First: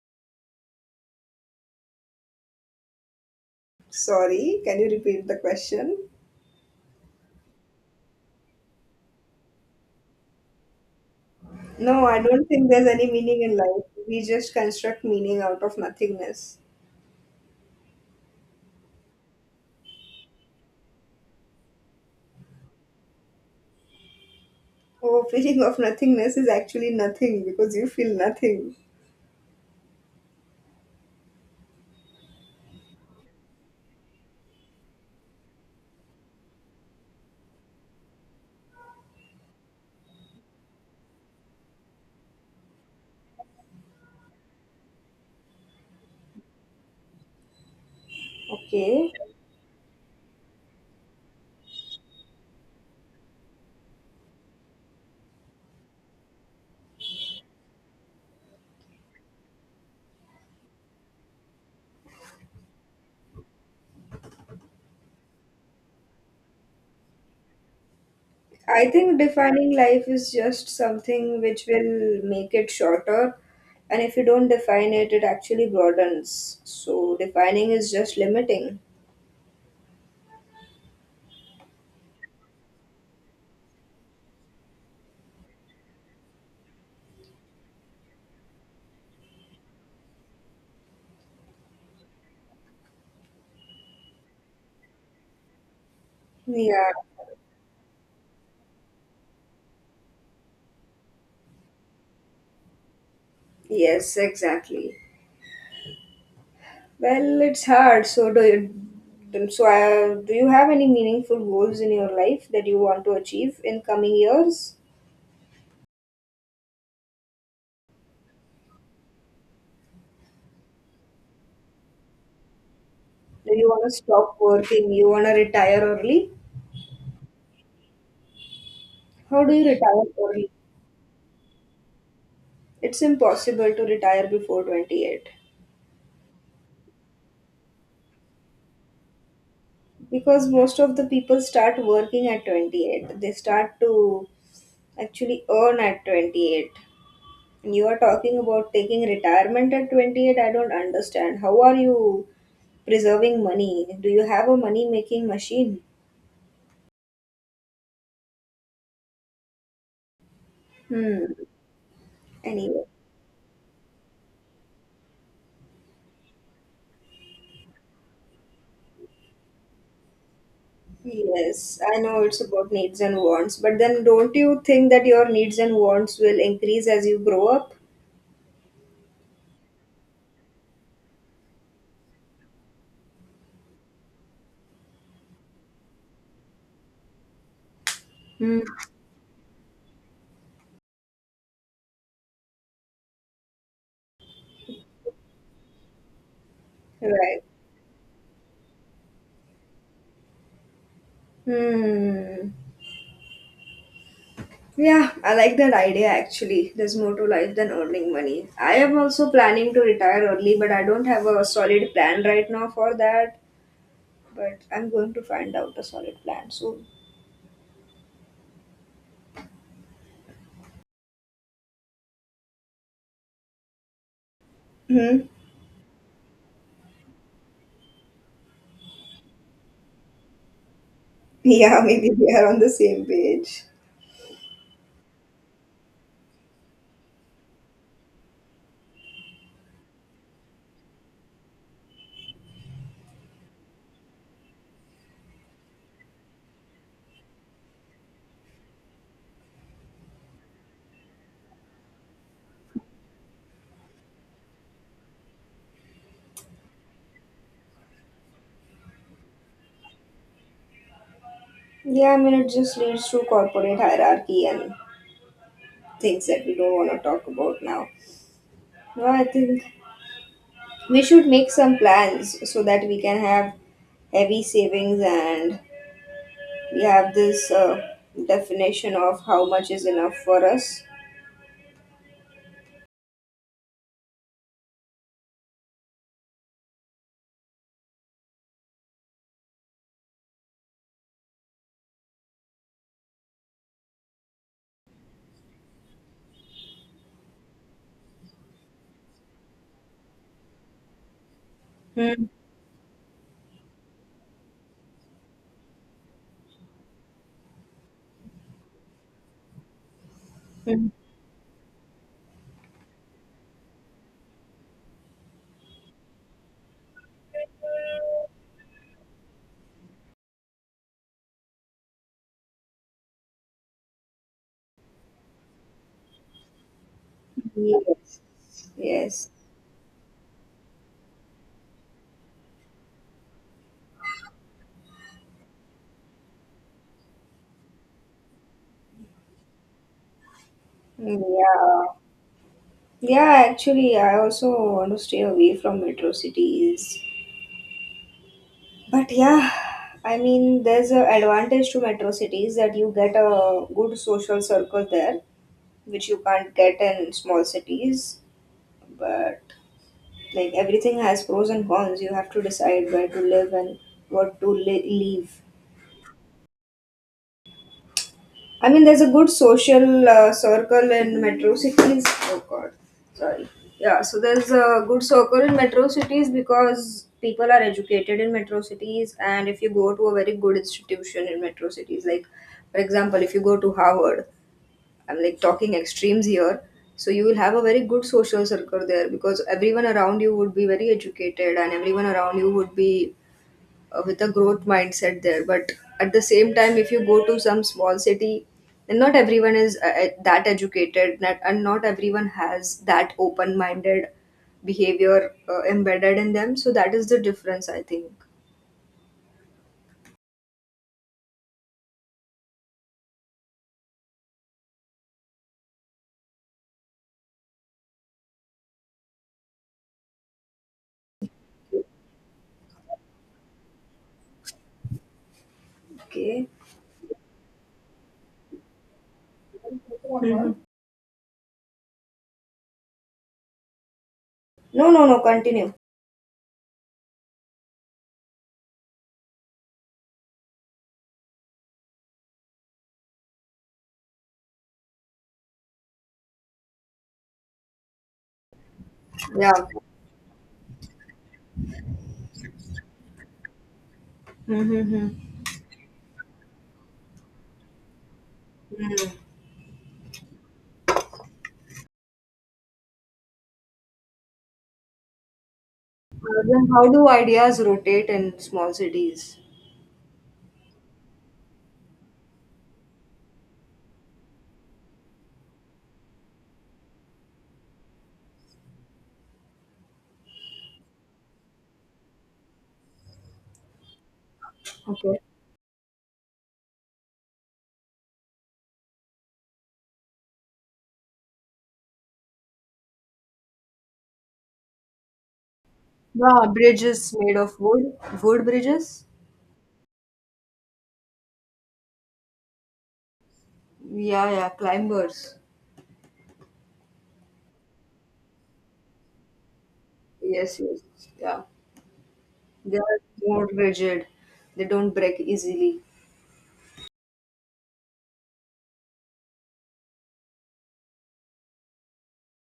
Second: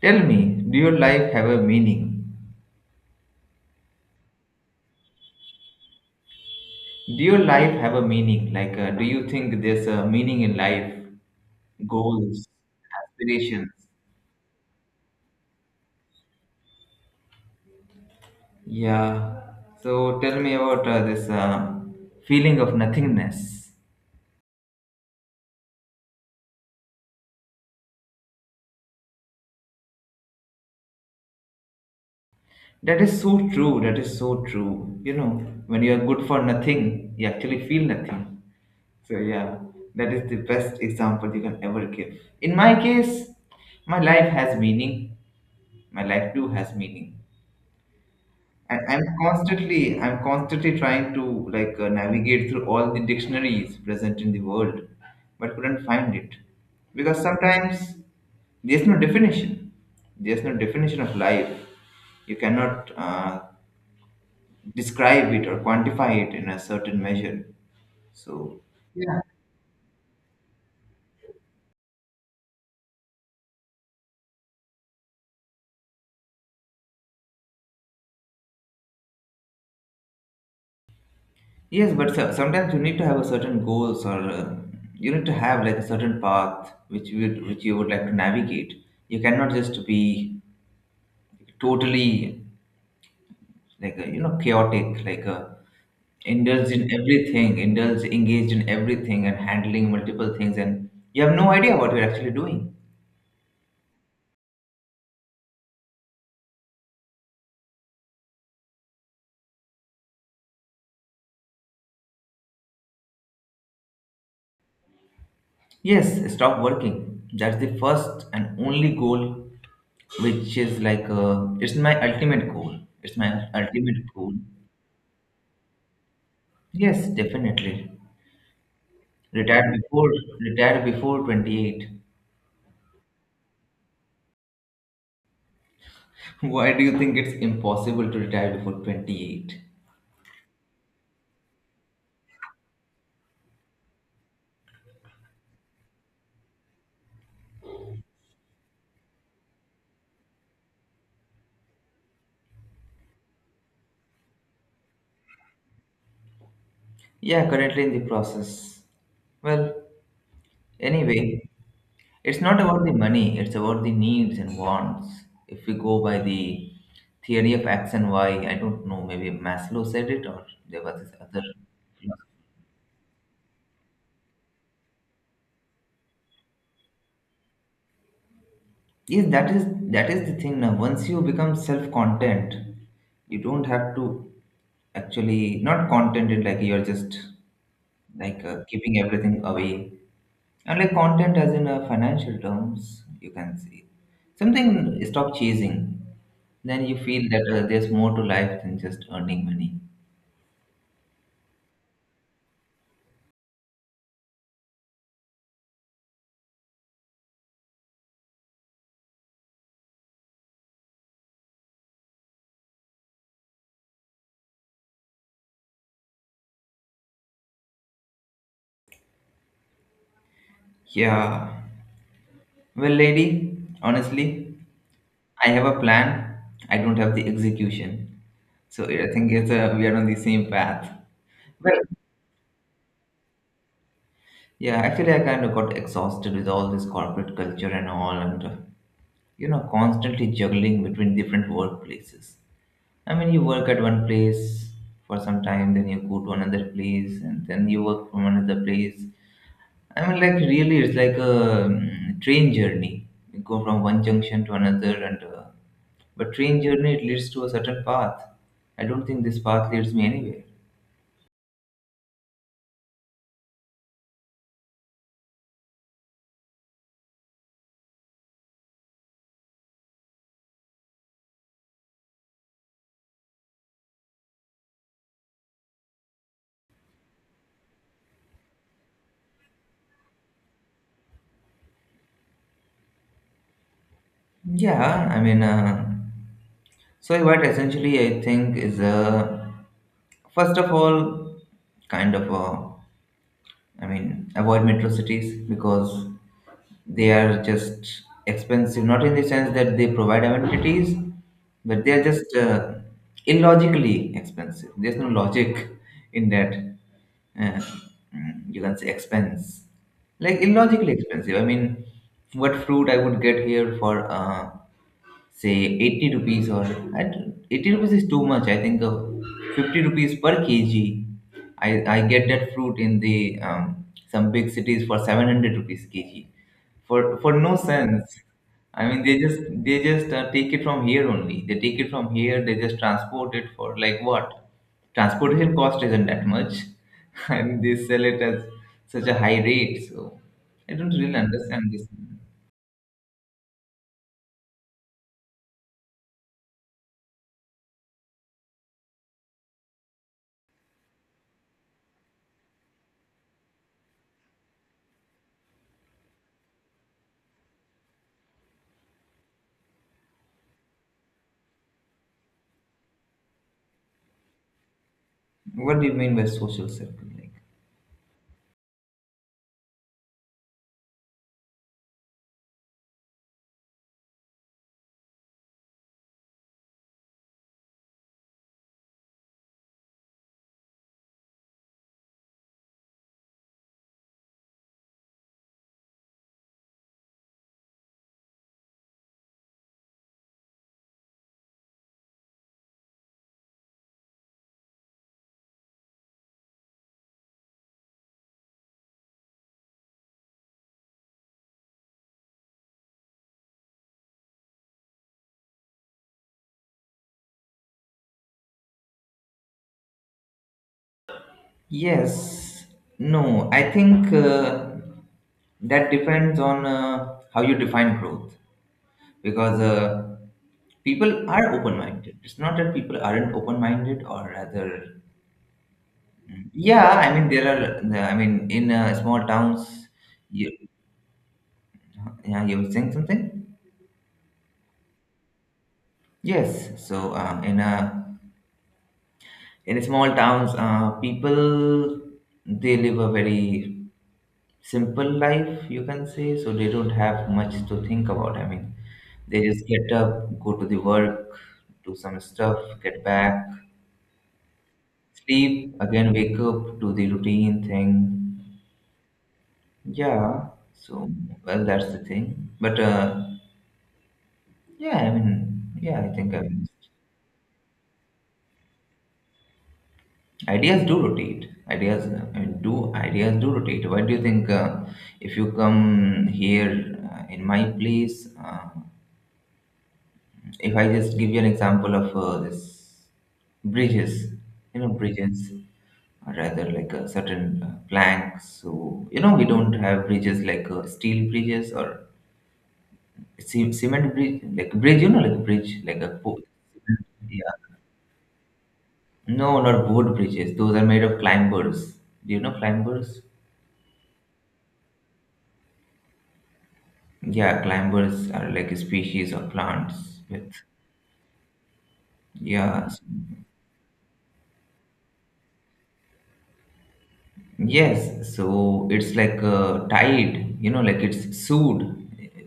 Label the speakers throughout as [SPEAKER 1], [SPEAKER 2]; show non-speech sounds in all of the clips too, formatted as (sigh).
[SPEAKER 1] Tell me, do your life have a meaning?
[SPEAKER 2] Sorry, can you repeat the question?
[SPEAKER 1] Do your life have a meaning? Like, do you think there's a meaning in life?
[SPEAKER 2] No, I don't
[SPEAKER 1] Goals,
[SPEAKER 2] think there's any meaning in
[SPEAKER 1] aspirations?
[SPEAKER 2] life. We just construct meaning out of nothingness.
[SPEAKER 1] Yeah. So tell me about this feeling of nothingness.
[SPEAKER 2] Oh, feeling of nothingness is actually nothing because you feel nothing.
[SPEAKER 1] That is so true. That is so true. You know, when you are good for nothing, you actually feel nothing. So yeah, that is the best example you can ever give. In my case, my life has meaning. My life too has meaning. And I'm
[SPEAKER 2] Okay.
[SPEAKER 1] constantly, I'm constantly trying to like navigate through all the dictionaries present in the world, but couldn't find it because sometimes there's no definition. There's no definition of life. You cannot describe it or quantify it in a certain measure. So
[SPEAKER 2] I think
[SPEAKER 1] yeah,
[SPEAKER 2] defining life is just something which will make it shorter. And if you don't define it, it actually broadens. So defining is just limiting.
[SPEAKER 1] yes, but sometimes you need to have a certain goals or you need to have like a certain path which you would like to navigate. You cannot just be totally like you know, chaotic, like indulged in
[SPEAKER 2] Yeah.
[SPEAKER 1] everything, indulged, engaged in everything and handling multiple things, and you have no idea what you're actually doing.
[SPEAKER 2] Yes, exactly. Well, it's hard. So do you have any meaningful goals in your life that you want to achieve in coming years?
[SPEAKER 1] Yes, stop working, that's the first and only goal, which is like it's my ultimate goal it's my
[SPEAKER 2] Do you want to
[SPEAKER 1] ultimate goal
[SPEAKER 2] stop working? You want to retire early?
[SPEAKER 1] Yes, definitely.
[SPEAKER 2] How do you
[SPEAKER 1] Retire
[SPEAKER 2] retire
[SPEAKER 1] before
[SPEAKER 2] early?
[SPEAKER 1] retire before 28.
[SPEAKER 2] It's impossible to retire before 28,
[SPEAKER 1] (laughs) Why do you think it's impossible to retire before 28?
[SPEAKER 2] because most of the people start working at 28. They start to actually earn at 28. And you are talking about taking retirement at 28. I don't understand. How are you preserving money? Do you have a money making machine?
[SPEAKER 1] Yeah, currently in the process. Well,
[SPEAKER 2] Hmm.
[SPEAKER 1] anyway, it's not about
[SPEAKER 2] Anyway,
[SPEAKER 1] the money, it's about the needs and wants. If we go by the theory of X and Y, I don't know, maybe Maslow said it, or there was this other.
[SPEAKER 2] yes, I know it's about needs and wants, but then don't you think that your needs and wants will increase as you grow up?
[SPEAKER 1] Yes, that is the thing now. Once you become self-content, you don't have to actually, not contented, like you're just like
[SPEAKER 2] Hmm.
[SPEAKER 1] giving everything away. Unlike content, as in financial terms, you can see something, stop chasing. Then you feel
[SPEAKER 2] Right.
[SPEAKER 1] that there's more to life than just earning money.
[SPEAKER 2] Hmm. Yeah, I like that idea actually. There's more to life than earning money. I am also planning to retire early, but I don't have a solid plan right now for that. But I'm going to find out a solid plan soon.
[SPEAKER 1] Yeah. Well, lady, honestly,
[SPEAKER 2] Hmm.
[SPEAKER 1] I have a plan. I don't have the execution. So I think it's we are on the same path. Well,
[SPEAKER 2] Yeah, (laughs) maybe we are on the same page.
[SPEAKER 1] yeah, actually, I kind of got exhausted with all this corporate culture and all, and you know, constantly juggling between different workplaces. I mean, you work at one place for some time, then you go to another place, and then you work from another place. I mean, like really, it's like a train journey. You go from one junction to another, and but train journey, it leads to a certain path. I don't think this path leads me anywhere.
[SPEAKER 2] Yeah, I mean, it just leads to corporate hierarchy and things that we don't want to talk about now. No, I think we should make some plans so that we can have heavy savings and we have this definition of how much is enough for us.
[SPEAKER 1] Yeah, I mean, so what essentially I think is, first of all, kind of a, I mean, avoid metro cities because they are just expensive. Not in the sense that they provide amenities, but they are
[SPEAKER 2] Hmm.
[SPEAKER 1] just illogically expensive. There's no logic in that. Uh, you can say expense, like
[SPEAKER 2] Hmm.
[SPEAKER 1] illogically expensive. I mean, what fruit I would get here for? Say 80 rupees, or I don't- 80 rupees is too much, I think 50 rupees per kg. I i get that fruit in the um, some big cities for 700 rupees kg, for no sense.
[SPEAKER 2] Yes.
[SPEAKER 1] I mean, they
[SPEAKER 2] Yes.
[SPEAKER 1] just they just take it from here only, they take it from here, they just transport it for, like, what, transportation cost isn't that much. (laughs) And they sell it at such a high rate, so I don't really understand
[SPEAKER 2] Yeah.
[SPEAKER 1] this.
[SPEAKER 2] Yeah, actually, I also want to stay away from metro cities. But yeah, I mean, there's an advantage to metro cities that you get a good social circle there, which you can't get in small cities. But like everything has pros and cons, you have to decide where to live and what to leave.
[SPEAKER 1] What do you mean by social circle? Like,
[SPEAKER 2] I mean, there's a good social circle in metro cities. Oh God, sorry. Yeah, so there's a good circle in metro cities because people are educated in metro cities, and if you go to a very good institution in metro cities, like for example, if you go to Harvard, I'm like talking extremes here. So you will have a very good social circle there because everyone around you would be very educated, and everyone around you would be with a growth mindset there. But at the same time, if you go to some small city, then not everyone is that educated, not, and not everyone has that open minded behavior embedded in them. So that is the difference, I think.
[SPEAKER 1] yes. No, I think that depends on how you define growth, because people are open minded. It's not that people aren't open minded, or rather,
[SPEAKER 2] Okay.
[SPEAKER 1] yeah, I mean, there are, I mean, in small towns, you,
[SPEAKER 2] Mhm.
[SPEAKER 1] yeah, you were saying something?
[SPEAKER 2] No, no, no, continue.
[SPEAKER 1] Yes. So, in a, in small towns people, they live a very simple life, you can say, so they don't have much to think about. I mean, they
[SPEAKER 2] Yeah.
[SPEAKER 1] just get up, go to the work, do some stuff, get back,
[SPEAKER 2] Mm-hmm.
[SPEAKER 1] sleep again, wake up, do the routine thing.
[SPEAKER 2] Uh,
[SPEAKER 1] Yeah. So, well, that's the thing, but yeah, I mean, yeah, I think I.
[SPEAKER 2] then how do ideas rotate in small cities?
[SPEAKER 1] Ideas do rotate. Ideas I mean, do ideas do rotate? Why do you think if you come here in my place, if I just give you an example of this bridges, you know,
[SPEAKER 2] Okay.
[SPEAKER 1] bridges, or rather, like a certain planks. So you know, we don't have bridges like steel bridges or cement bridge, like bridge. You know, like bridge, like a
[SPEAKER 2] Yeah, bridges made
[SPEAKER 1] yeah.
[SPEAKER 2] of wood, wood bridges.
[SPEAKER 1] No, not boat bridges. Those are made of climbers. Do you know climbers?
[SPEAKER 2] Yeah. Yeah, climbers.
[SPEAKER 1] Yeah, climbers are like a species of plants with,
[SPEAKER 2] Yes, yes, yeah. They
[SPEAKER 1] yeah,
[SPEAKER 2] are more rigid. They don't break easily.
[SPEAKER 1] yes. So it's like a tied, you know, like it's sewed,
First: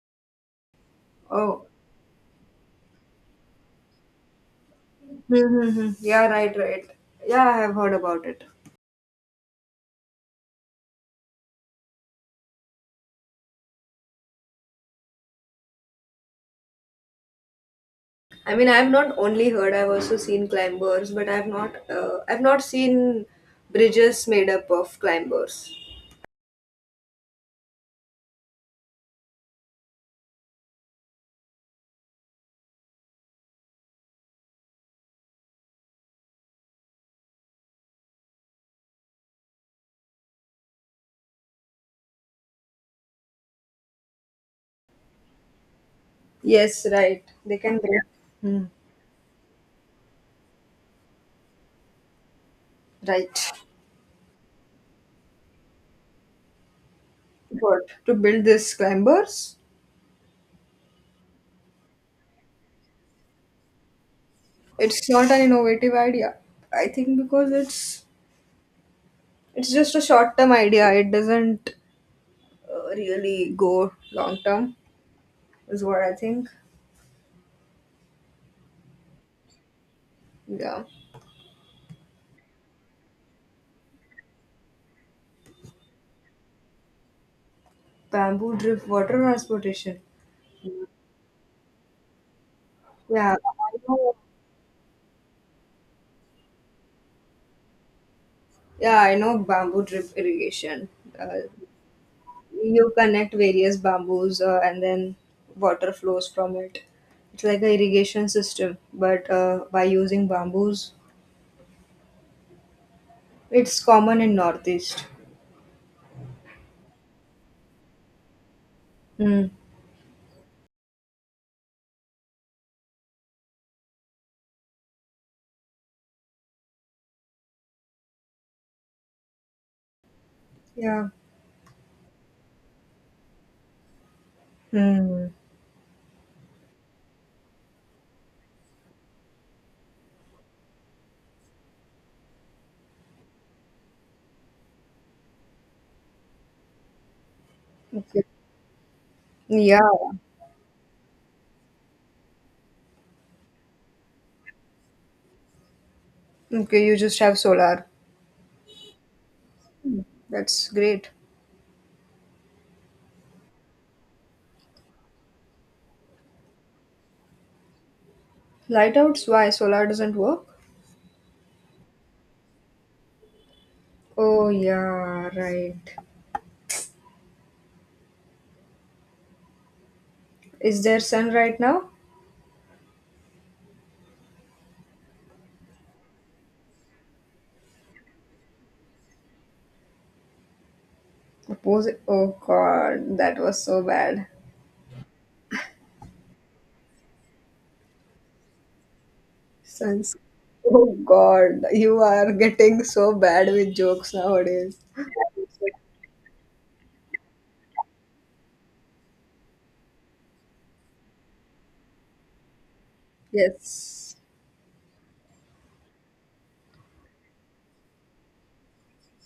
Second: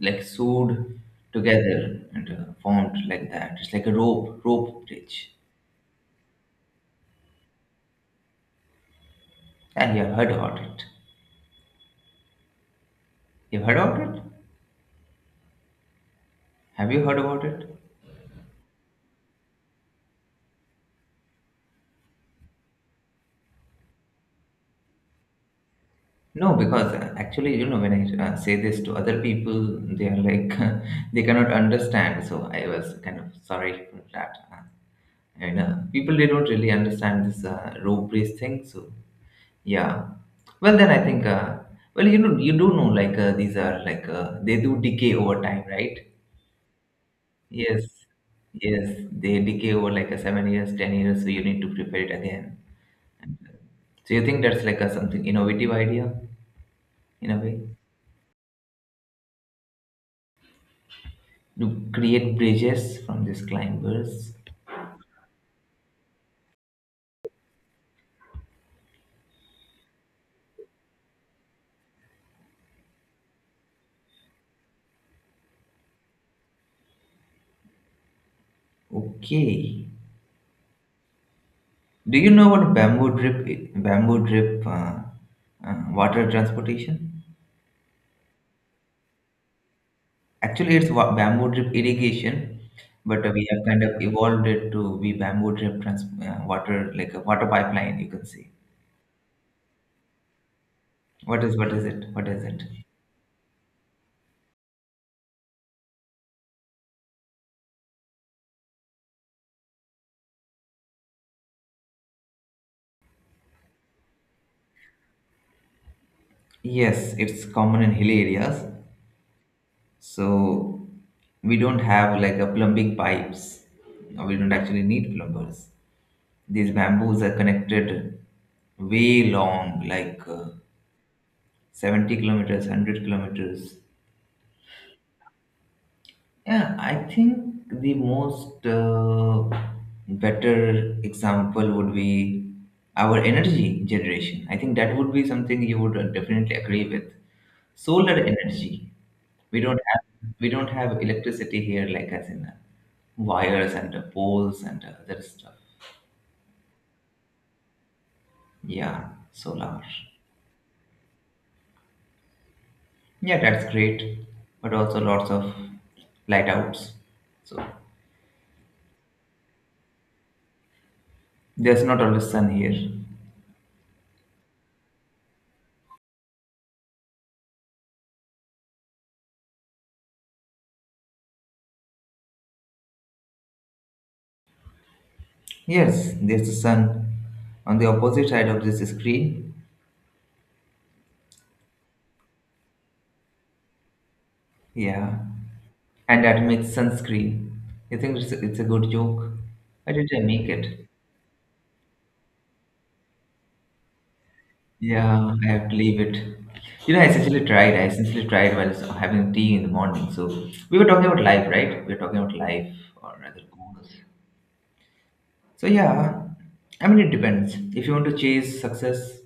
[SPEAKER 1] like sewed
[SPEAKER 2] Oh,
[SPEAKER 1] together and formed like that. It's like a rope bridge.
[SPEAKER 2] mm-hmm. Yeah, right, right. Yeah, I have heard about it.
[SPEAKER 1] And you have heard about it. You've heard about it? Have you heard about it?
[SPEAKER 2] I mean, I've not only heard, I've also seen climbers, but I've not seen bridges made up of climbers.
[SPEAKER 1] No, because actually, you know, when I say this to other people, they are like, (laughs) they cannot understand. So I was kind of sorry for that. And people, they don't really understand this rope race thing, so yeah. Well, then I think well, you know, you do know, like these are like they do decay over time, right?
[SPEAKER 2] Yes, right. They can
[SPEAKER 1] Yes,
[SPEAKER 2] break. Hmm.
[SPEAKER 1] yes, they decay over like a 7 years, 10 years, so you need to prepare it again. And,
[SPEAKER 2] Right.
[SPEAKER 1] so you think that's like a something innovative idea, in a way,
[SPEAKER 2] What? To build this climbers?
[SPEAKER 1] to create bridges from these climbers.
[SPEAKER 2] It's not an innovative idea. I think because it's just a short term idea. It doesn't really go long term is what I think.
[SPEAKER 1] Okay.
[SPEAKER 2] Yeah.
[SPEAKER 1] Do you know about bamboo drip water transportation?
[SPEAKER 2] Bamboo drip water transportation.
[SPEAKER 1] Actually, it's bamboo drip irrigation, but
[SPEAKER 2] Yeah,
[SPEAKER 1] we have
[SPEAKER 2] I
[SPEAKER 1] kind of
[SPEAKER 2] know.
[SPEAKER 1] evolved it to be bamboo drip trans water, like a water pipeline, you can say.
[SPEAKER 2] Yeah, I know bamboo drip irrigation. Uh,
[SPEAKER 1] What is it? What is it?
[SPEAKER 2] you connect various bamboos and then water flows from it. It's like a irrigation system, but by using bamboos, it's common in northeast.
[SPEAKER 1] Yes, it's common in hilly areas.
[SPEAKER 2] Hmm.
[SPEAKER 1] So we don't have like a plumbing pipes. No, we don't actually need plumbers. These bamboos are connected way long, like
[SPEAKER 2] Yeah.
[SPEAKER 1] 70 kilometers, 100 kilometers.
[SPEAKER 2] Hmm.
[SPEAKER 1] Yeah, I think the most better example would be our energy generation. I think that would be something you would definitely agree with. Solar
[SPEAKER 2] Okay.
[SPEAKER 1] energy. We don't
[SPEAKER 2] Yeah.
[SPEAKER 1] have we don't have electricity here, like as in wires and poles and other stuff.
[SPEAKER 2] Okay, you just have solar.
[SPEAKER 1] Yeah, solar.
[SPEAKER 2] That's great.
[SPEAKER 1] Yeah, that's great, but also lots of light outs. So
[SPEAKER 2] Light outs? Why? Solar doesn't work?
[SPEAKER 1] there's not always sun here.
[SPEAKER 2] Oh, yeah, right. Is there sun right now?
[SPEAKER 1] Yes, there's the sun on the opposite side of this screen.
[SPEAKER 2] Oppose, oh, God, that was so bad.
[SPEAKER 1] Yeah, and that makes sunscreen. You think it's a good joke? Why did
[SPEAKER 2] Suns.
[SPEAKER 1] I make it?
[SPEAKER 2] Oh, God, you are getting so bad with jokes nowadays.
[SPEAKER 1] Yeah, I have to leave it. You know, I essentially tried. I essentially tried while having tea in the morning. So we were talking about life, right? We were talking about life, or rather goals.
[SPEAKER 2] Yes.
[SPEAKER 1] So yeah, I mean, it depends. If you want to chase success,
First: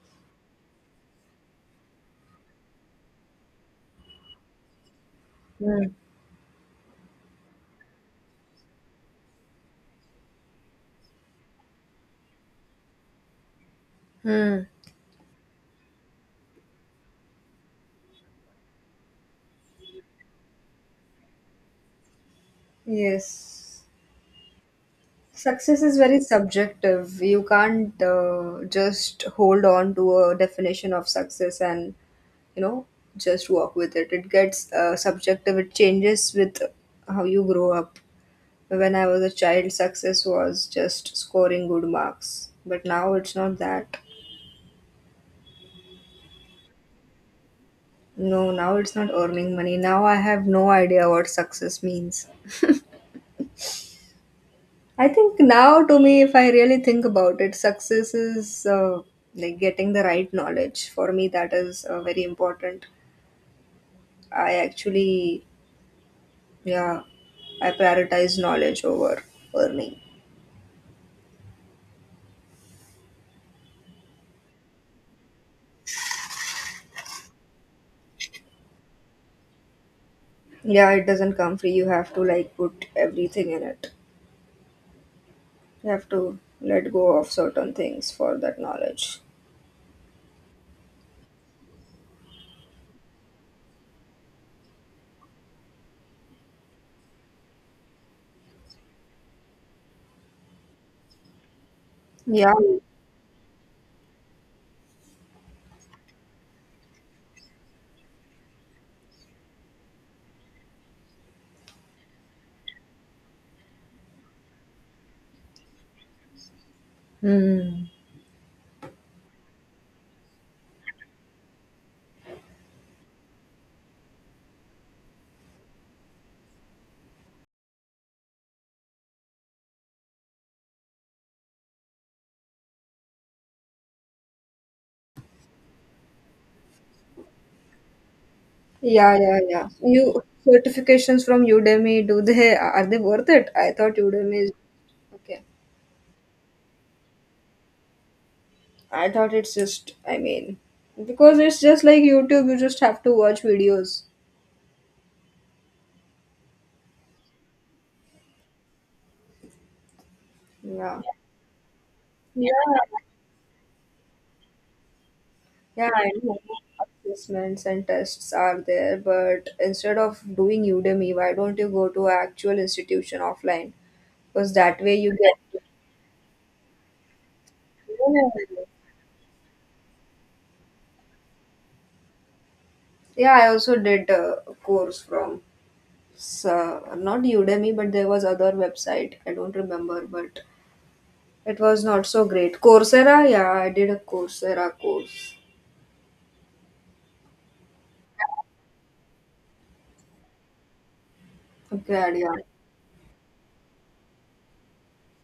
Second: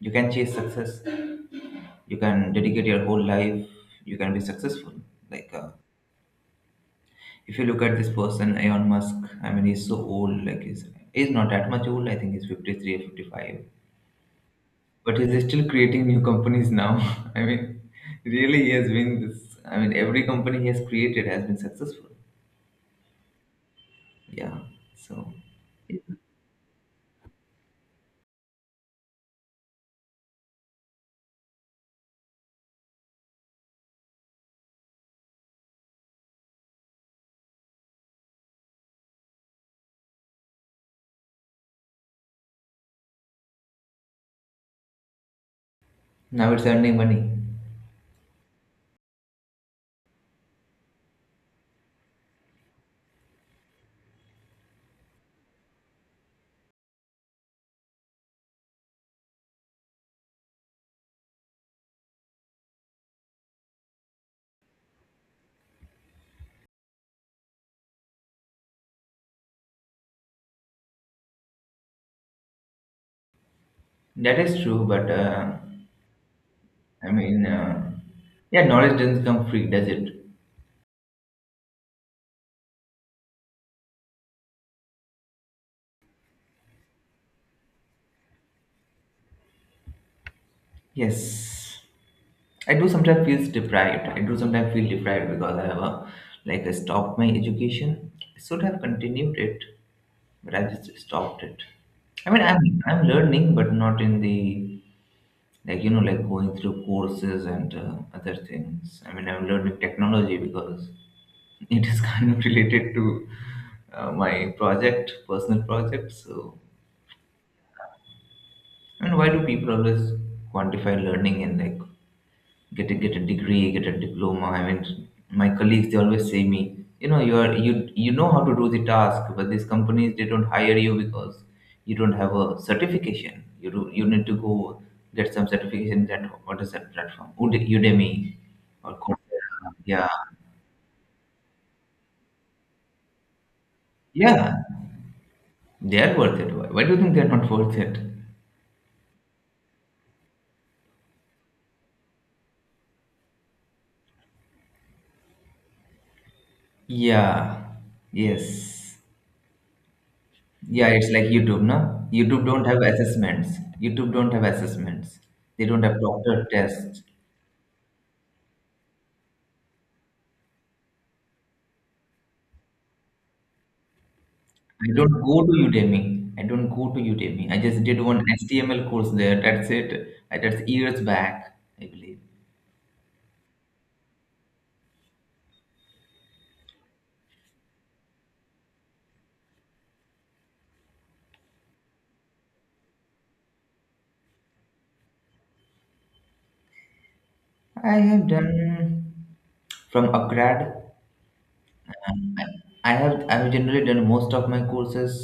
[SPEAKER 1] you can chase success. You can dedicate your whole life. You can be successful. Like
[SPEAKER 2] Hmm.
[SPEAKER 1] if you look at this person, Elon Musk, I mean, he's so old. Like he's not that much old. I think he's 53 or 55.
[SPEAKER 2] Hmm.
[SPEAKER 1] But he's still creating new companies now. (laughs) I mean, really, he has been this. I mean, every company he has created has been successful.
[SPEAKER 2] Yes.
[SPEAKER 1] Yeah. So
[SPEAKER 2] Success is very subjective. You can't just hold on to a definition of success and, you know, just walk with it. It gets subjective. It changes with how you grow up. When I was a child, success was just scoring good marks, but now it's not that.
[SPEAKER 1] now it's earning money.
[SPEAKER 2] No, now it's not earning money. Now I have no idea what success means. I think now, to me, if I really think about it, success is like getting the right knowledge. For me, that is very important. I actually, yeah, I prioritize knowledge over earning.
[SPEAKER 1] That is true, but I mean, yeah, knowledge doesn't come free, does it?
[SPEAKER 2] Yeah, it doesn't come free. You have to like put everything in it. You have to let go of certain things for that knowledge.
[SPEAKER 1] Yes. I do sometimes feel deprived. I do sometimes feel deprived because I have a, like I stopped my education. I should have continued it, but I just stopped it. I mean,
[SPEAKER 2] Yeah,
[SPEAKER 1] I'm learning, but not in the, like you know, like going through courses and other things. I mean, I'm learning technology because it is (laughs) kind of related to my project, personal project. So, I mean, why do people always quantify learning in, like, get a degree, get a diploma. I mean, my colleagues, they always say me, you know, you are you you know how to do the task, but these companies, they don't hire you because you don't have a certification. You do, you need to go get some certification. That what is that platform? Udemy or
[SPEAKER 2] yeah.
[SPEAKER 1] Coursera. Yeah,
[SPEAKER 2] You Certifications from Udemy, do they, are they worth it? I thought Udemy is
[SPEAKER 1] yeah,
[SPEAKER 2] okay.
[SPEAKER 1] they are worth it. Why do you think they are not worth it?
[SPEAKER 2] I thought it's just, I mean, because it's just like YouTube, you just have to watch videos.
[SPEAKER 1] Yeah. Yes. Yeah,
[SPEAKER 2] Yeah.
[SPEAKER 1] it's like YouTube, no? YouTube
[SPEAKER 2] Yeah.
[SPEAKER 1] don't have assessments. YouTube don't have assessments. They don't
[SPEAKER 2] Yeah,
[SPEAKER 1] have
[SPEAKER 2] I know.
[SPEAKER 1] doctor tests.
[SPEAKER 2] Assessments and tests are there, but instead of doing Udemy, why don't you go to an actual institution offline? Because that
[SPEAKER 1] I
[SPEAKER 2] way you
[SPEAKER 1] don't go to
[SPEAKER 2] get,
[SPEAKER 1] Udemy. I don't go to Udemy. I just did one HTML course there. That's it. That's years back, I believe.
[SPEAKER 2] yeah, I also did a course from, so not Udemy, but there was other website, I don't remember, but it was not so great. Coursera, yeah, I did a Coursera course.
[SPEAKER 1] I have done from upgrad.
[SPEAKER 2] Okay,
[SPEAKER 1] um,
[SPEAKER 2] yeah.
[SPEAKER 1] I have generally done most of my courses.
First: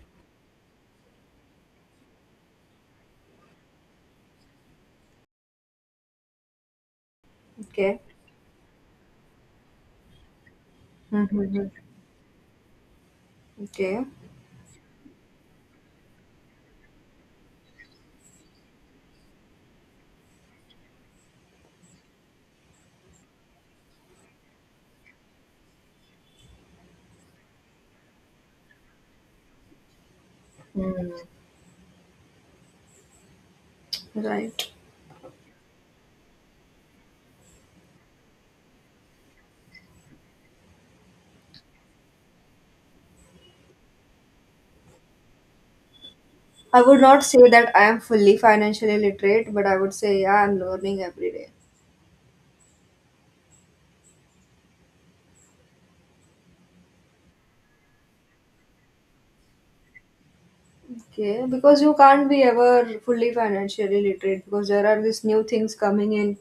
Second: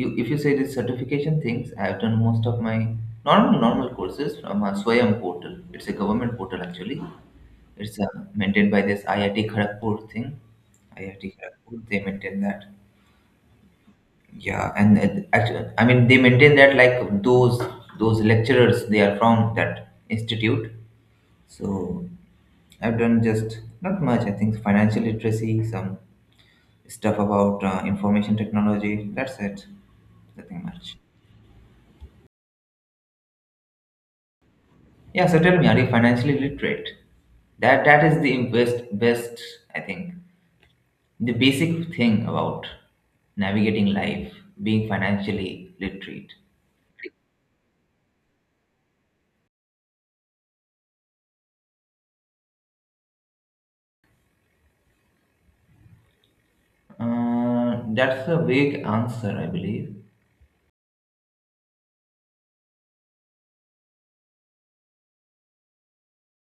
[SPEAKER 1] You, if you say the certification things, I have done most of my normal courses from a Swayam portal. It's a government portal actually. It's
[SPEAKER 2] Okay.
[SPEAKER 1] maintained by this IIT Kharagpur thing. IIT
[SPEAKER 2] Mm-hmm.
[SPEAKER 1] Kharagpur, they maintain that.
[SPEAKER 2] Okay.
[SPEAKER 1] Yeah, and actually, I mean, they maintain that, like, those lecturers, they are from that institute. So I've done just not much. I think financial literacy, some stuff about information technology. That's it. Nothing much.
[SPEAKER 2] Right.
[SPEAKER 1] Yeah. So tell me, are you financially literate? That is the best, I think. The basic thing about navigating life, being financially literate.
[SPEAKER 2] I would not say that I am fully financially literate, but I would say, yeah, I'm learning every day.
[SPEAKER 1] That's a vague answer, I believe.
[SPEAKER 2] Okay, because you can't be ever fully financially literate because there are these new things coming in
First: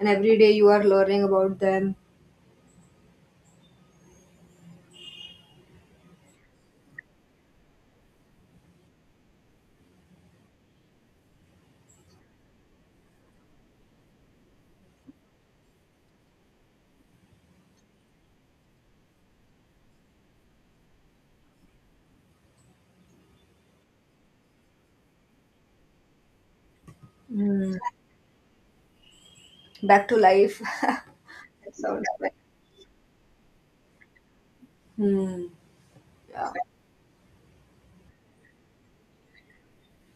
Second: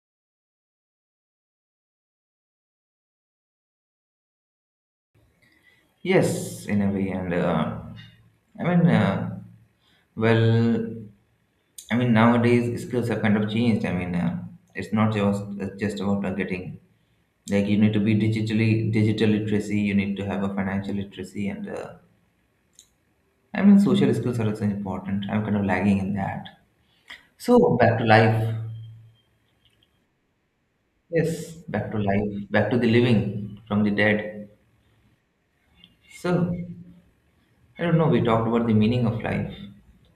[SPEAKER 2] and every day you are learning about them.
[SPEAKER 1] Yes, in a way, and I mean, uh, well, I mean, nowadays skills have kind of changed. I mean, it's not just, it's just about getting, like, you need to be digital literacy. You need to have a financial literacy, and I mean, social skills are also important. I'm kind of lagging in that. So
[SPEAKER 2] Mm.
[SPEAKER 1] back to life.
[SPEAKER 2] Back to life. (laughs)
[SPEAKER 1] Yes,
[SPEAKER 2] That
[SPEAKER 1] back to
[SPEAKER 2] sounds bad.
[SPEAKER 1] life, back to the living from the dead.
[SPEAKER 2] Hmm. Yeah.
[SPEAKER 1] So, I don't know, we talked about the meaning of life.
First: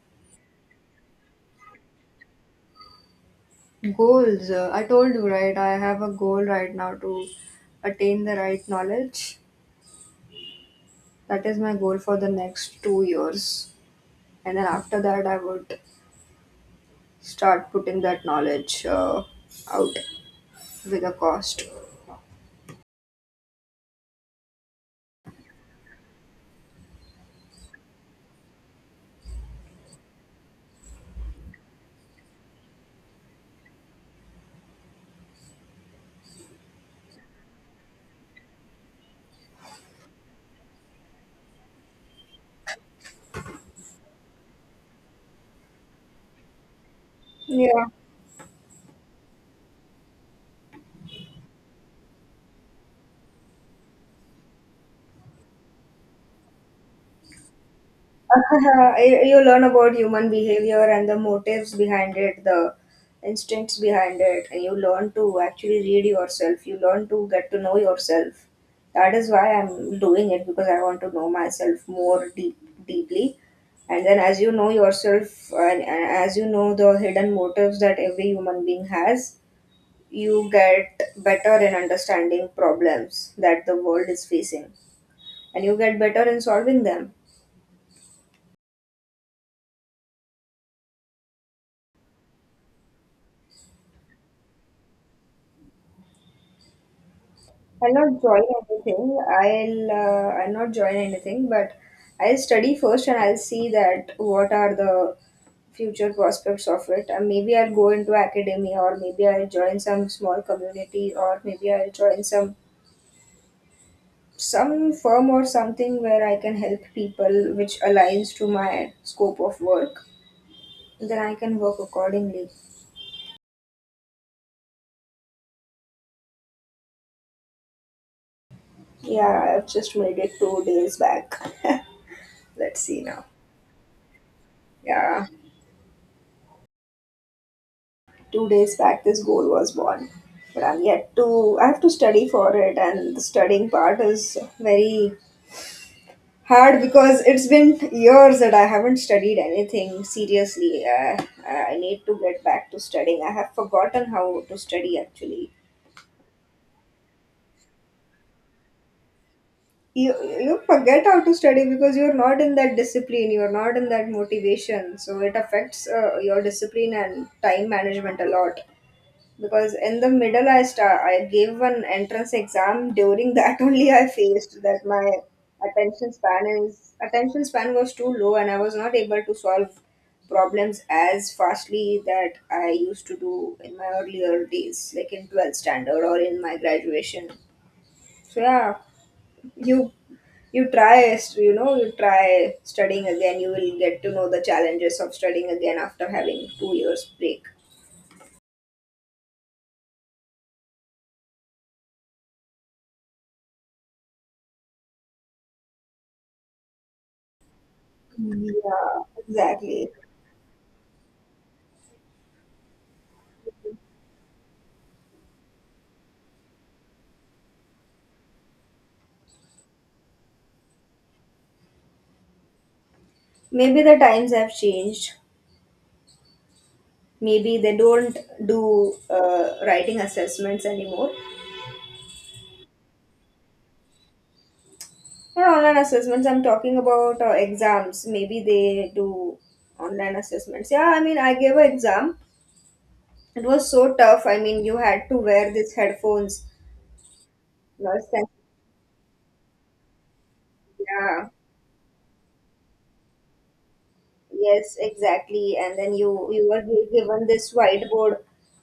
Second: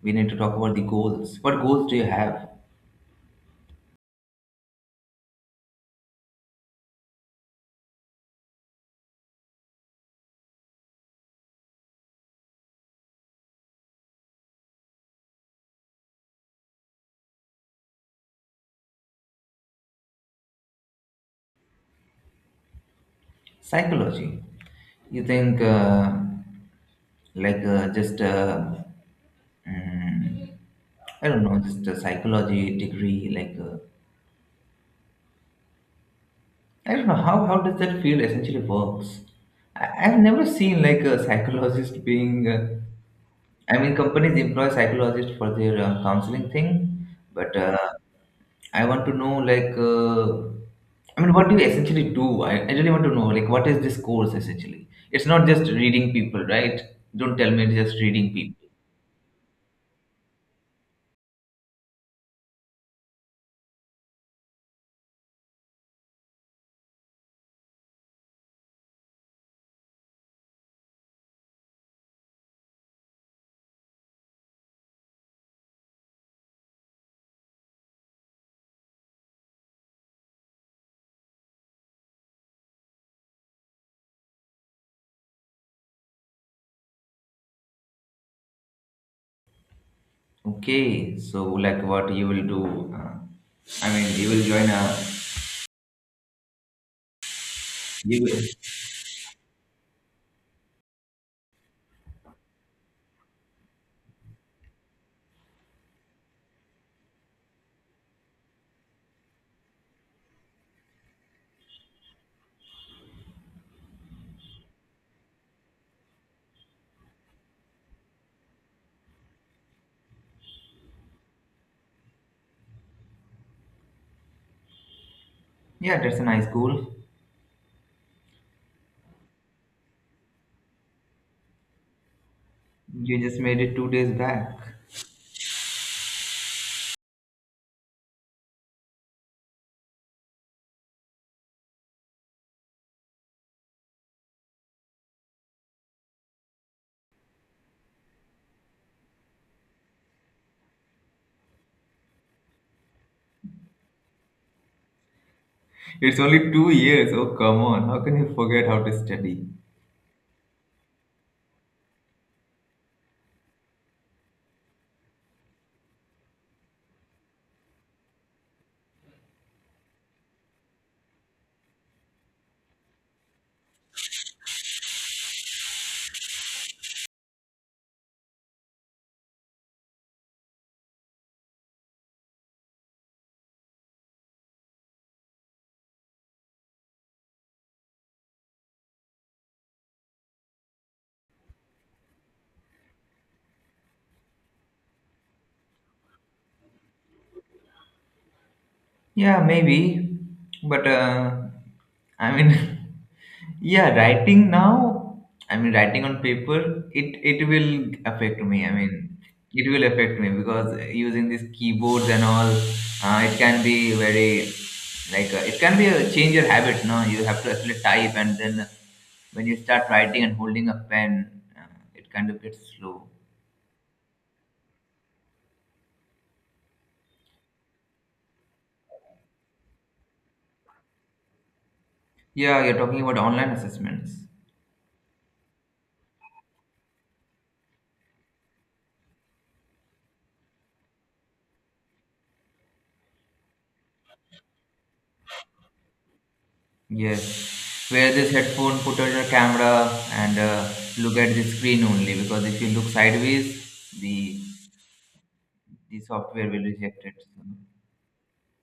[SPEAKER 1] We need to talk about the goals. What goals do you have?
[SPEAKER 2] Goals. I told you, right? I have a goal right now to attain the right knowledge. That is my goal for the next 2 years. And then after that, I would start putting that knowledge out with a cost.
[SPEAKER 1] Psychology. You think, like, just, mm, I don't know, just a psychology degree, like, I don't know how does that field essentially works. I've never seen like a psychologist being. I mean, companies employ psychologists for their counseling thing, but
[SPEAKER 2] Yeah.
[SPEAKER 1] I want to know like. I mean, what do you essentially do? I really want to know, like, what is this course essentially? It's not just reading people, right? Don't tell me it's just reading people.
[SPEAKER 2] (laughs) You learn about human behavior and the motives behind it, the instincts behind it, and you learn to actually read yourself. You learn to get to know yourself. That is why I'm doing it, because I want to know myself more deep, deeply. And then, as you know yourself, and as you know the hidden motives that every human being has, you get better in understanding problems that the world is facing, and you get better in solving them.
[SPEAKER 1] Okay, so like what you will do? I mean, you will join a.
[SPEAKER 2] I'll not
[SPEAKER 1] You
[SPEAKER 2] join
[SPEAKER 1] will,
[SPEAKER 2] anything. I'll not join anything, but I'll study first, and I'll see that what are the future prospects of it. And maybe I'll go into academia, or maybe I'll join some small community, or maybe I'll join some firm or something where I can help people, which aligns to my scope of work. Then I can work accordingly.
[SPEAKER 1] yeah, that's a nice goal.
[SPEAKER 2] Yeah, I've just made it 2 days back. (laughs) Let's see
[SPEAKER 1] You
[SPEAKER 2] now.
[SPEAKER 1] just made it two days back.
[SPEAKER 2] Yeah. 2 days back, this goal was born, but I'm yet to, I have to study for it, and the studying part is very hard because it's been years that I haven't studied anything seriously. I need to get back to studying. I have forgotten how to study actually.
[SPEAKER 1] It's only two years. Oh, come on. How can you forget how to study?
[SPEAKER 2] you, you forget how to study because you're not in that discipline, you're not in that motivation, so it affects your discipline and time management a lot. Because in the middle, I gave an entrance exam during that (laughs) only. I faced that my attention span was too low, and I was not able to solve problems as fastly that I used to do in my earlier days, like in 12th standard or in my graduation. So yeah, you you try, you know, you try studying again, you will get to know the challenges of studying again after having 2 years break.
[SPEAKER 1] Yeah, maybe. But, I mean, (laughs) yeah, writing now, I mean, writing on paper, it will affect me. I
[SPEAKER 2] Yeah,
[SPEAKER 1] mean, it will
[SPEAKER 2] exactly.
[SPEAKER 1] affect me because using these keyboards and all, it can be very, like, it can be a change your habit, no? You have to actually type, and then when you start writing and holding a pen, it kind of gets slow.
[SPEAKER 2] Maybe the times have changed. Maybe they don't do writing assessments anymore.
[SPEAKER 1] Yeah, you're talking about online assessments.
[SPEAKER 2] Or online assessments, I'm talking about exams. Maybe they do online assessments. Yeah, I mean, I gave an exam. It was so tough. I mean, you had to wear these headphones.
[SPEAKER 1] Yes,
[SPEAKER 2] Last
[SPEAKER 1] where
[SPEAKER 2] time.
[SPEAKER 1] this headphone put on your camera and look
[SPEAKER 2] Yeah,
[SPEAKER 1] at the screen only, because if you look sideways, the
[SPEAKER 2] yes, exactly. And then
[SPEAKER 1] the
[SPEAKER 2] you
[SPEAKER 1] software
[SPEAKER 2] were
[SPEAKER 1] will reject it.
[SPEAKER 2] given this whiteboard.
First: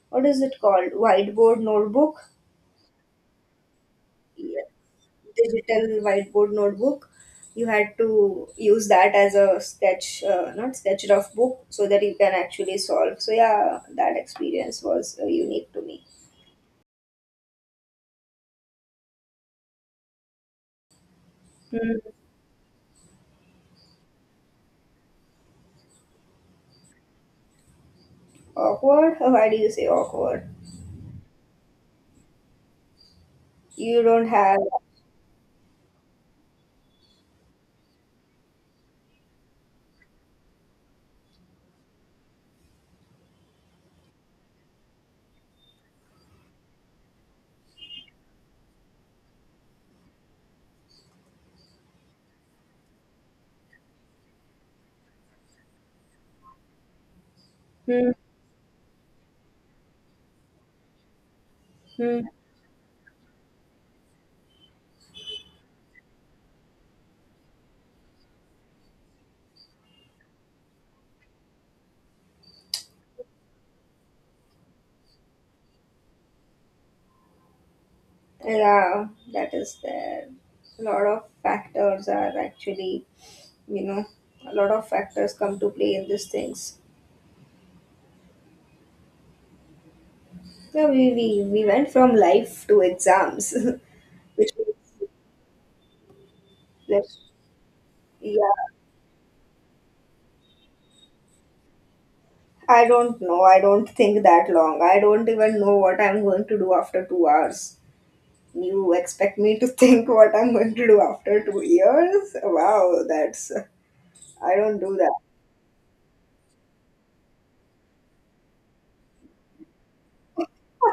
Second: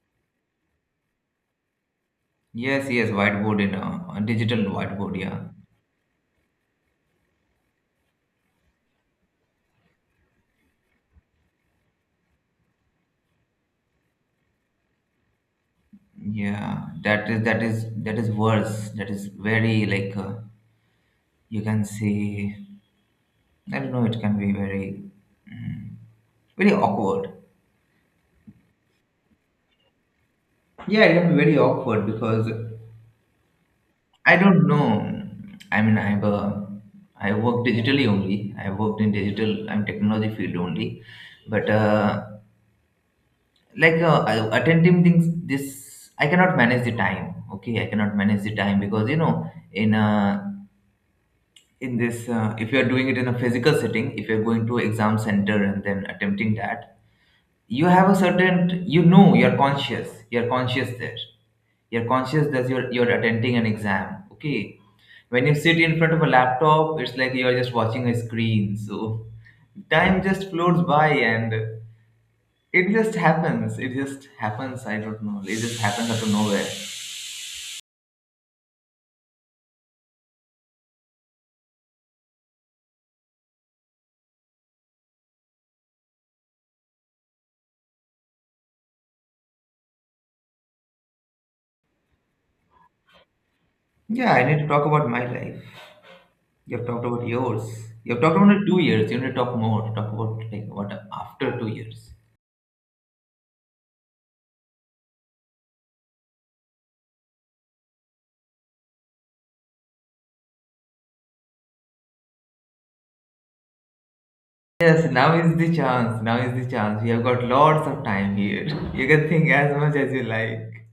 [SPEAKER 2] What is it called? Whiteboard notebook?
[SPEAKER 1] Yes, yes, whiteboard in a digital
[SPEAKER 2] Yes.
[SPEAKER 1] whiteboard. Yeah,
[SPEAKER 2] Digital whiteboard notebook, you had to use that as a sketch, not sketch, rough book, so that you can actually solve. So yeah, that experience was unique to me.
[SPEAKER 1] yeah, that is worse. That is very, like, you can
[SPEAKER 2] Hmm.
[SPEAKER 1] say. I don't know. It can be very, mm, very awkward.
[SPEAKER 2] Awkward? Oh, why do you say awkward?
[SPEAKER 1] Yeah, it can be very awkward because
[SPEAKER 2] You don't
[SPEAKER 1] I
[SPEAKER 2] have.
[SPEAKER 1] don't know. I mean, I've I work digitally only. I worked in digital. I'm technology field only, but like, I- attending things, this I cannot manage the time. Okay, I cannot manage the time, because you know, in this, if you are doing it in a physical setting, if you're going to exam center and then attempting that, you have
[SPEAKER 2] Hmm,
[SPEAKER 1] a certain, you know, you're conscious. You're conscious there, you're
[SPEAKER 2] hmm.
[SPEAKER 1] conscious that you're attending an exam, okay. When you sit in front of a laptop, it's like you're just watching a screen, so time just floats by, and it just happens, I don't know, it just happens out of nowhere.
[SPEAKER 2] Yeah, that is there. A lot of factors are actually, you know, a lot of factors come to play in these things. yeah we we, we went from life to exams.
[SPEAKER 1] Yeah,
[SPEAKER 2] (laughs)
[SPEAKER 1] I
[SPEAKER 2] Which
[SPEAKER 1] need to
[SPEAKER 2] was
[SPEAKER 1] talk about my life. You've talked about
[SPEAKER 2] less-.
[SPEAKER 1] yours. You've talked
[SPEAKER 2] Yeah,
[SPEAKER 1] about two years. You need to talk more, talk about like what after two years.
[SPEAKER 2] I don't know. I don't think that long. I don't even know what I'm going to do after 2 hours. You expect me to think (laughs) what I'm going to do after 2 years? Wow, that's. I don't do
[SPEAKER 1] Yes,
[SPEAKER 2] that.
[SPEAKER 1] now is the chance, we have got lots of time here, (laughs) you can think as much as you like.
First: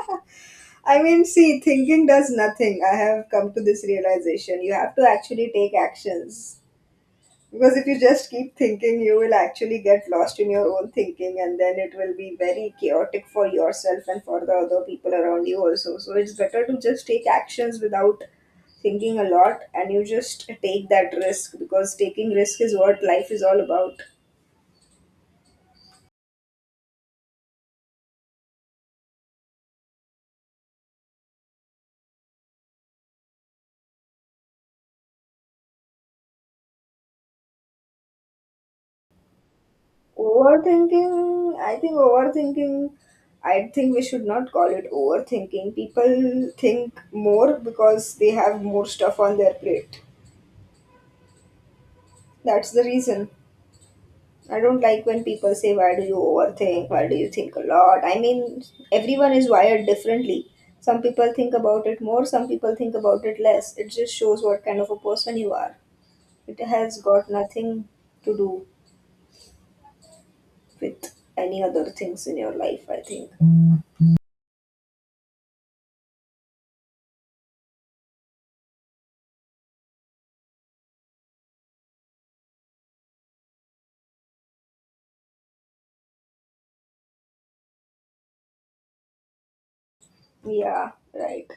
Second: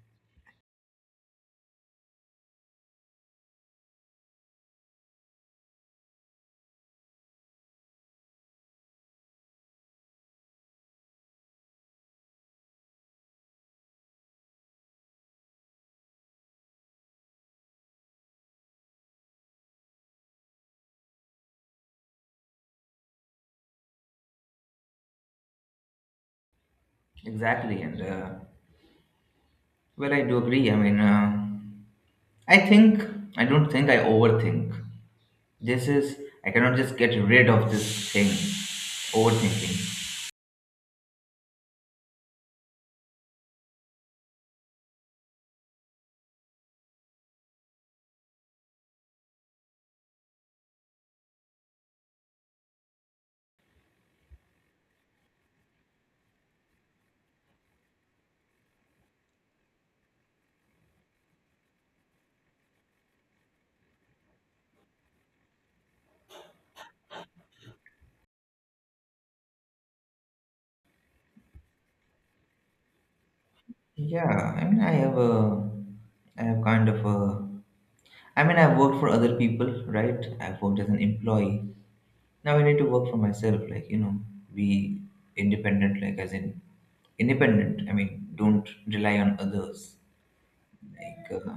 [SPEAKER 2] I mean, see, thinking does nothing. I have come to this realization. You have to actually take actions. Because if you just keep thinking, you will actually get lost in your own thinking, and then it will be very chaotic for yourself and for the other people around you also. So it's better to just take actions without thinking a lot, and you just take that risk because taking risk is what life is all about.
[SPEAKER 1] Exactly, and well, I do agree. I mean, I think I don't think I overthink. This is, I cannot just get rid of this thing, overthinking.
[SPEAKER 2] Overthinking, I think overthinking, I think we should not call it overthinking. People think more because they have more stuff on their plate. That's the reason. I don't like when people say, why do you overthink? Why do you think a lot? I mean, everyone is wired differently. Some people think about it more, some people think about it less. It just shows what kind of a person you are. It has got nothing to do with any other things in your life, I think.
[SPEAKER 1] Yeah, I mean, I have a, I have kind of a, I mean, I've worked for other people, right? I've worked as an employee. Now I need to work for myself, like, you know, be independent, like, as in independent. I mean, don't rely on others.
[SPEAKER 2] Yeah,
[SPEAKER 1] Like,
[SPEAKER 2] right.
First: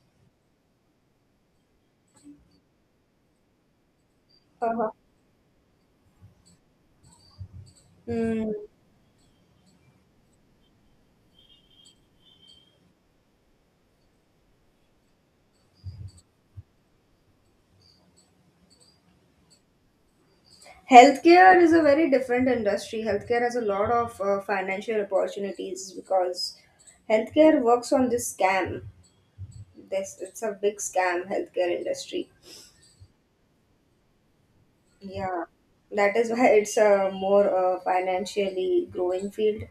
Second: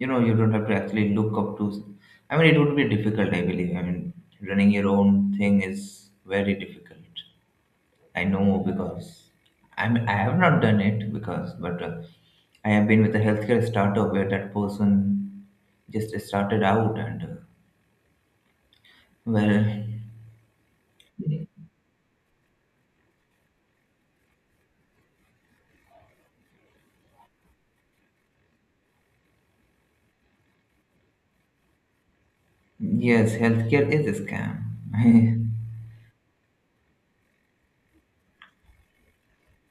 [SPEAKER 1] you know, you don't have to actually look up to, I mean, it would be difficult, I believe. I mean, running your
[SPEAKER 2] Uh-huh.
[SPEAKER 1] own thing is very difficult. I know,
[SPEAKER 2] Mm.
[SPEAKER 1] because I mean, I have not done it because, but I have been with a healthcare startup where that person just started out and well,
[SPEAKER 2] Healthcare is a very different industry. Healthcare has a lot of financial opportunities because healthcare works on this scam. This It's a big scam, healthcare industry.
[SPEAKER 1] yes, healthcare is a scam.
[SPEAKER 2] Yeah,
[SPEAKER 1] (laughs)
[SPEAKER 2] that is why it's a more financially growing field.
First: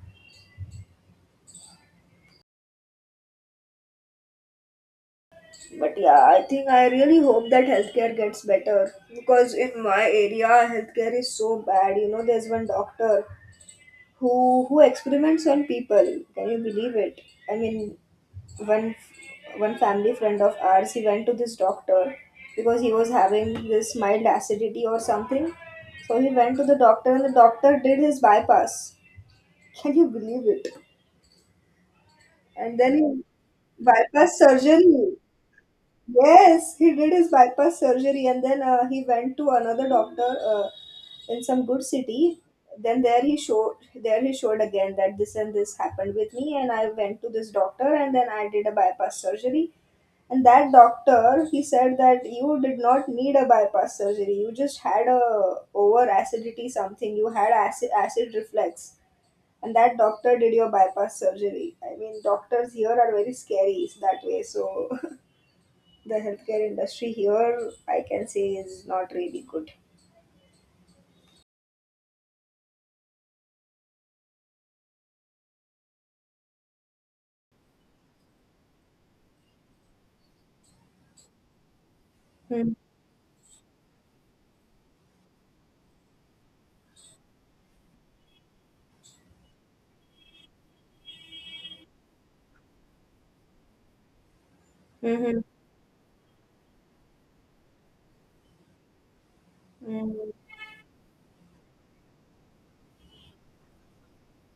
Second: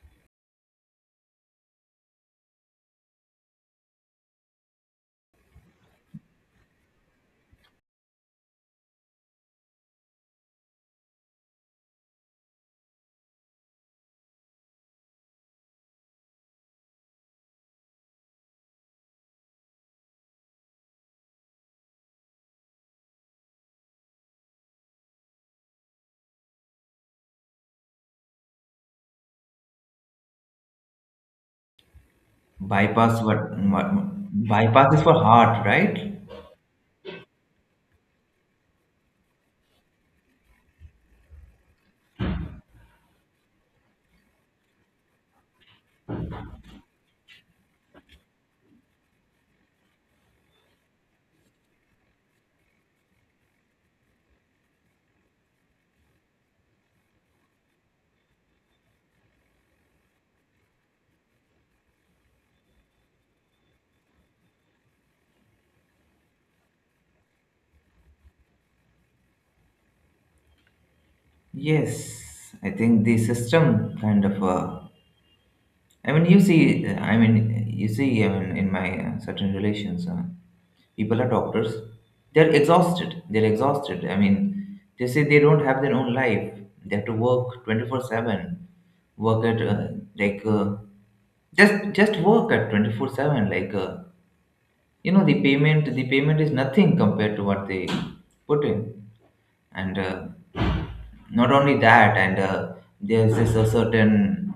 [SPEAKER 2] But yeah, I think I really hope that healthcare gets better because in my area, healthcare is so bad. You know, there's one doctor who experiments on people. Can you believe it? I mean, one one family friend of ours, he went to this doctor because he was having this mild acidity or something. So he went to the doctor, and the doctor did his bypass. Can you believe it? And then
[SPEAKER 1] Bypass what,
[SPEAKER 2] he,
[SPEAKER 1] what?
[SPEAKER 2] bypass
[SPEAKER 1] Bypass is
[SPEAKER 2] surgery,
[SPEAKER 1] for heart, right?
[SPEAKER 2] yes, he did his bypass surgery. And then he went to another doctor in some good city. Then there he showed again that this and this happened with me, and I went to this doctor, and then I did a bypass surgery. And that doctor, he said that you did not need a bypass surgery. You just had a over acidity something. You had acid reflux, and that doctor did your bypass surgery. I mean, doctors here are very scary that way. So (laughs) the healthcare industry here, I can say, is not really good.
[SPEAKER 1] Yes, I think the system kind of I mean, you see, I mean, you see, I mean, in my certain relations, people are doctors. They're
[SPEAKER 2] Hmm.
[SPEAKER 1] exhausted. They're exhausted. I mean, they say they don't have their own life. They have to work 24/7, work at like, just work at 24/7. Like, you know,
[SPEAKER 2] Mm-hmm.
[SPEAKER 1] the payment is nothing compared to what they put in. And
[SPEAKER 2] Mm-hmm.
[SPEAKER 1] not only that, and there's this a certain,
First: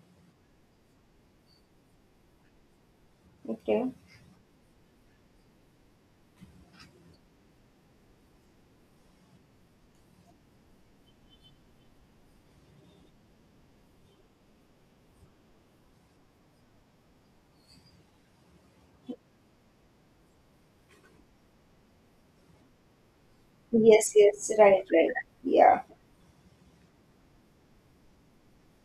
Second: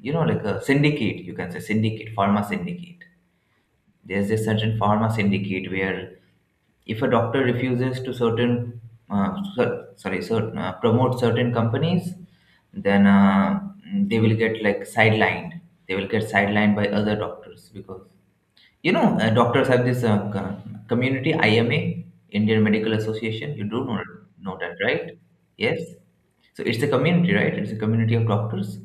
[SPEAKER 1] you know, like a syndicate. You can say syndicate, pharma syndicate.
[SPEAKER 2] Okay.
[SPEAKER 1] There's a certain pharma syndicate where if a doctor refuses to certain cer- sorry certain, promote certain companies, then they will get like sidelined, they will get sidelined by other doctors, because you know, doctors have this, community, IMA, Indian Medical Association, you do
[SPEAKER 2] Yes. Yes.
[SPEAKER 1] know that,
[SPEAKER 2] Right. Right.
[SPEAKER 1] right?
[SPEAKER 2] Yeah.
[SPEAKER 1] Yes. So it's a community, right? It's a community of doctors.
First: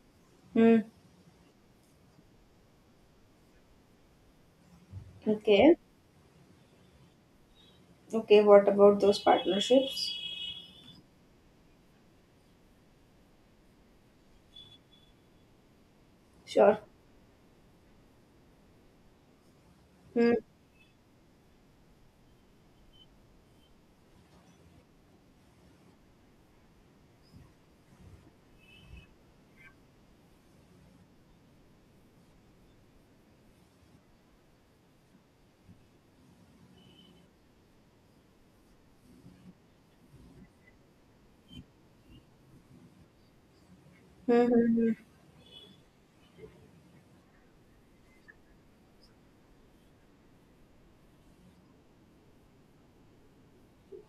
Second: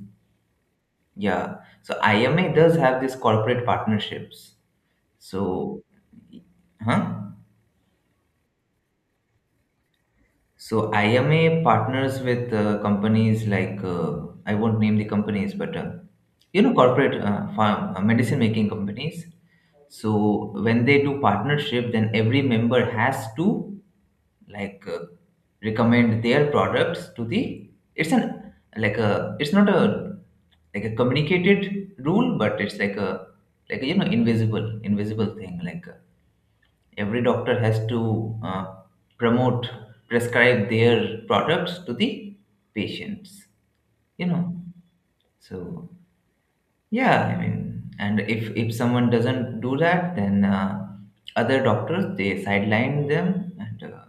[SPEAKER 2] Hmm.
[SPEAKER 1] Yeah, so IMA does have these corporate partnerships,
[SPEAKER 2] Okay.
[SPEAKER 1] so, huh?
[SPEAKER 2] Okay. What about those partnerships?
[SPEAKER 1] So IMA partners with companies like, I won't name the companies, but you know,
[SPEAKER 2] Sure.
[SPEAKER 1] corporate farm, medicine making companies.
[SPEAKER 2] Hmm.
[SPEAKER 1] So when they do partnership, then every member has to, like, recommend their products to the. It's an like a. It's not a like a communicated rule, but it's like a, like a, you know, invisible thing, like, every doctor has to promote prescribe their products to the patients, you know.
[SPEAKER 2] Hmm. Hmm, hmm.
[SPEAKER 1] So yeah, I mean, and if someone doesn't do that, then other doctors, they sideline them, and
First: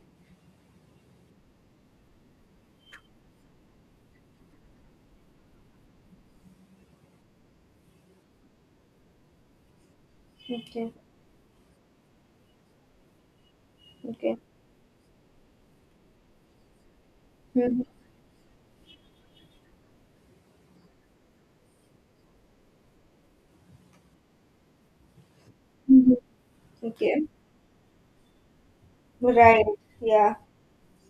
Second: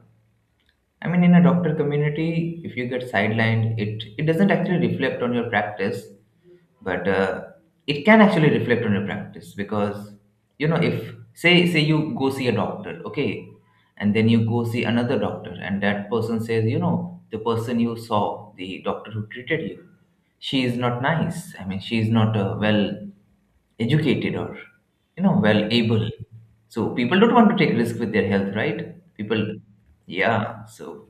[SPEAKER 1] I mean, in a doctor community, if you get sidelined, it doesn't actually reflect on your practice, but it can actually reflect on your practice because, you know,
[SPEAKER 2] Okay.
[SPEAKER 1] if say you go see a doctor, okay, and then
[SPEAKER 2] Okay.
[SPEAKER 1] you go see another doctor, and that person says, you know, the person
[SPEAKER 2] Mhm.
[SPEAKER 1] you saw, the doctor who treated you, she is not nice. I mean, she is not well educated or, you know, well able.
[SPEAKER 2] Mhm.
[SPEAKER 1] So people
[SPEAKER 2] Okay.
[SPEAKER 1] don't want to take risk with their health, right? People,
[SPEAKER 2] Right. Yeah.
[SPEAKER 1] yeah. So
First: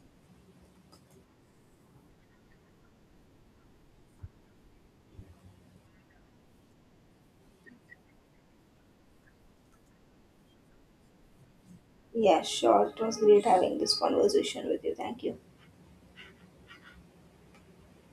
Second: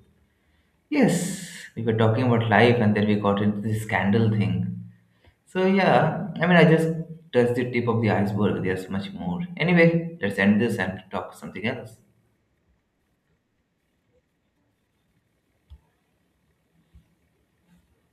[SPEAKER 1] yes, we were talking about life and then we got into this scandal thing. So, yeah, I mean, I just touched the tip of the iceberg. There's much more. Anyway, let's end this and talk something else.
[SPEAKER 2] Yeah, sure. It was great having this conversation with you. Thank you.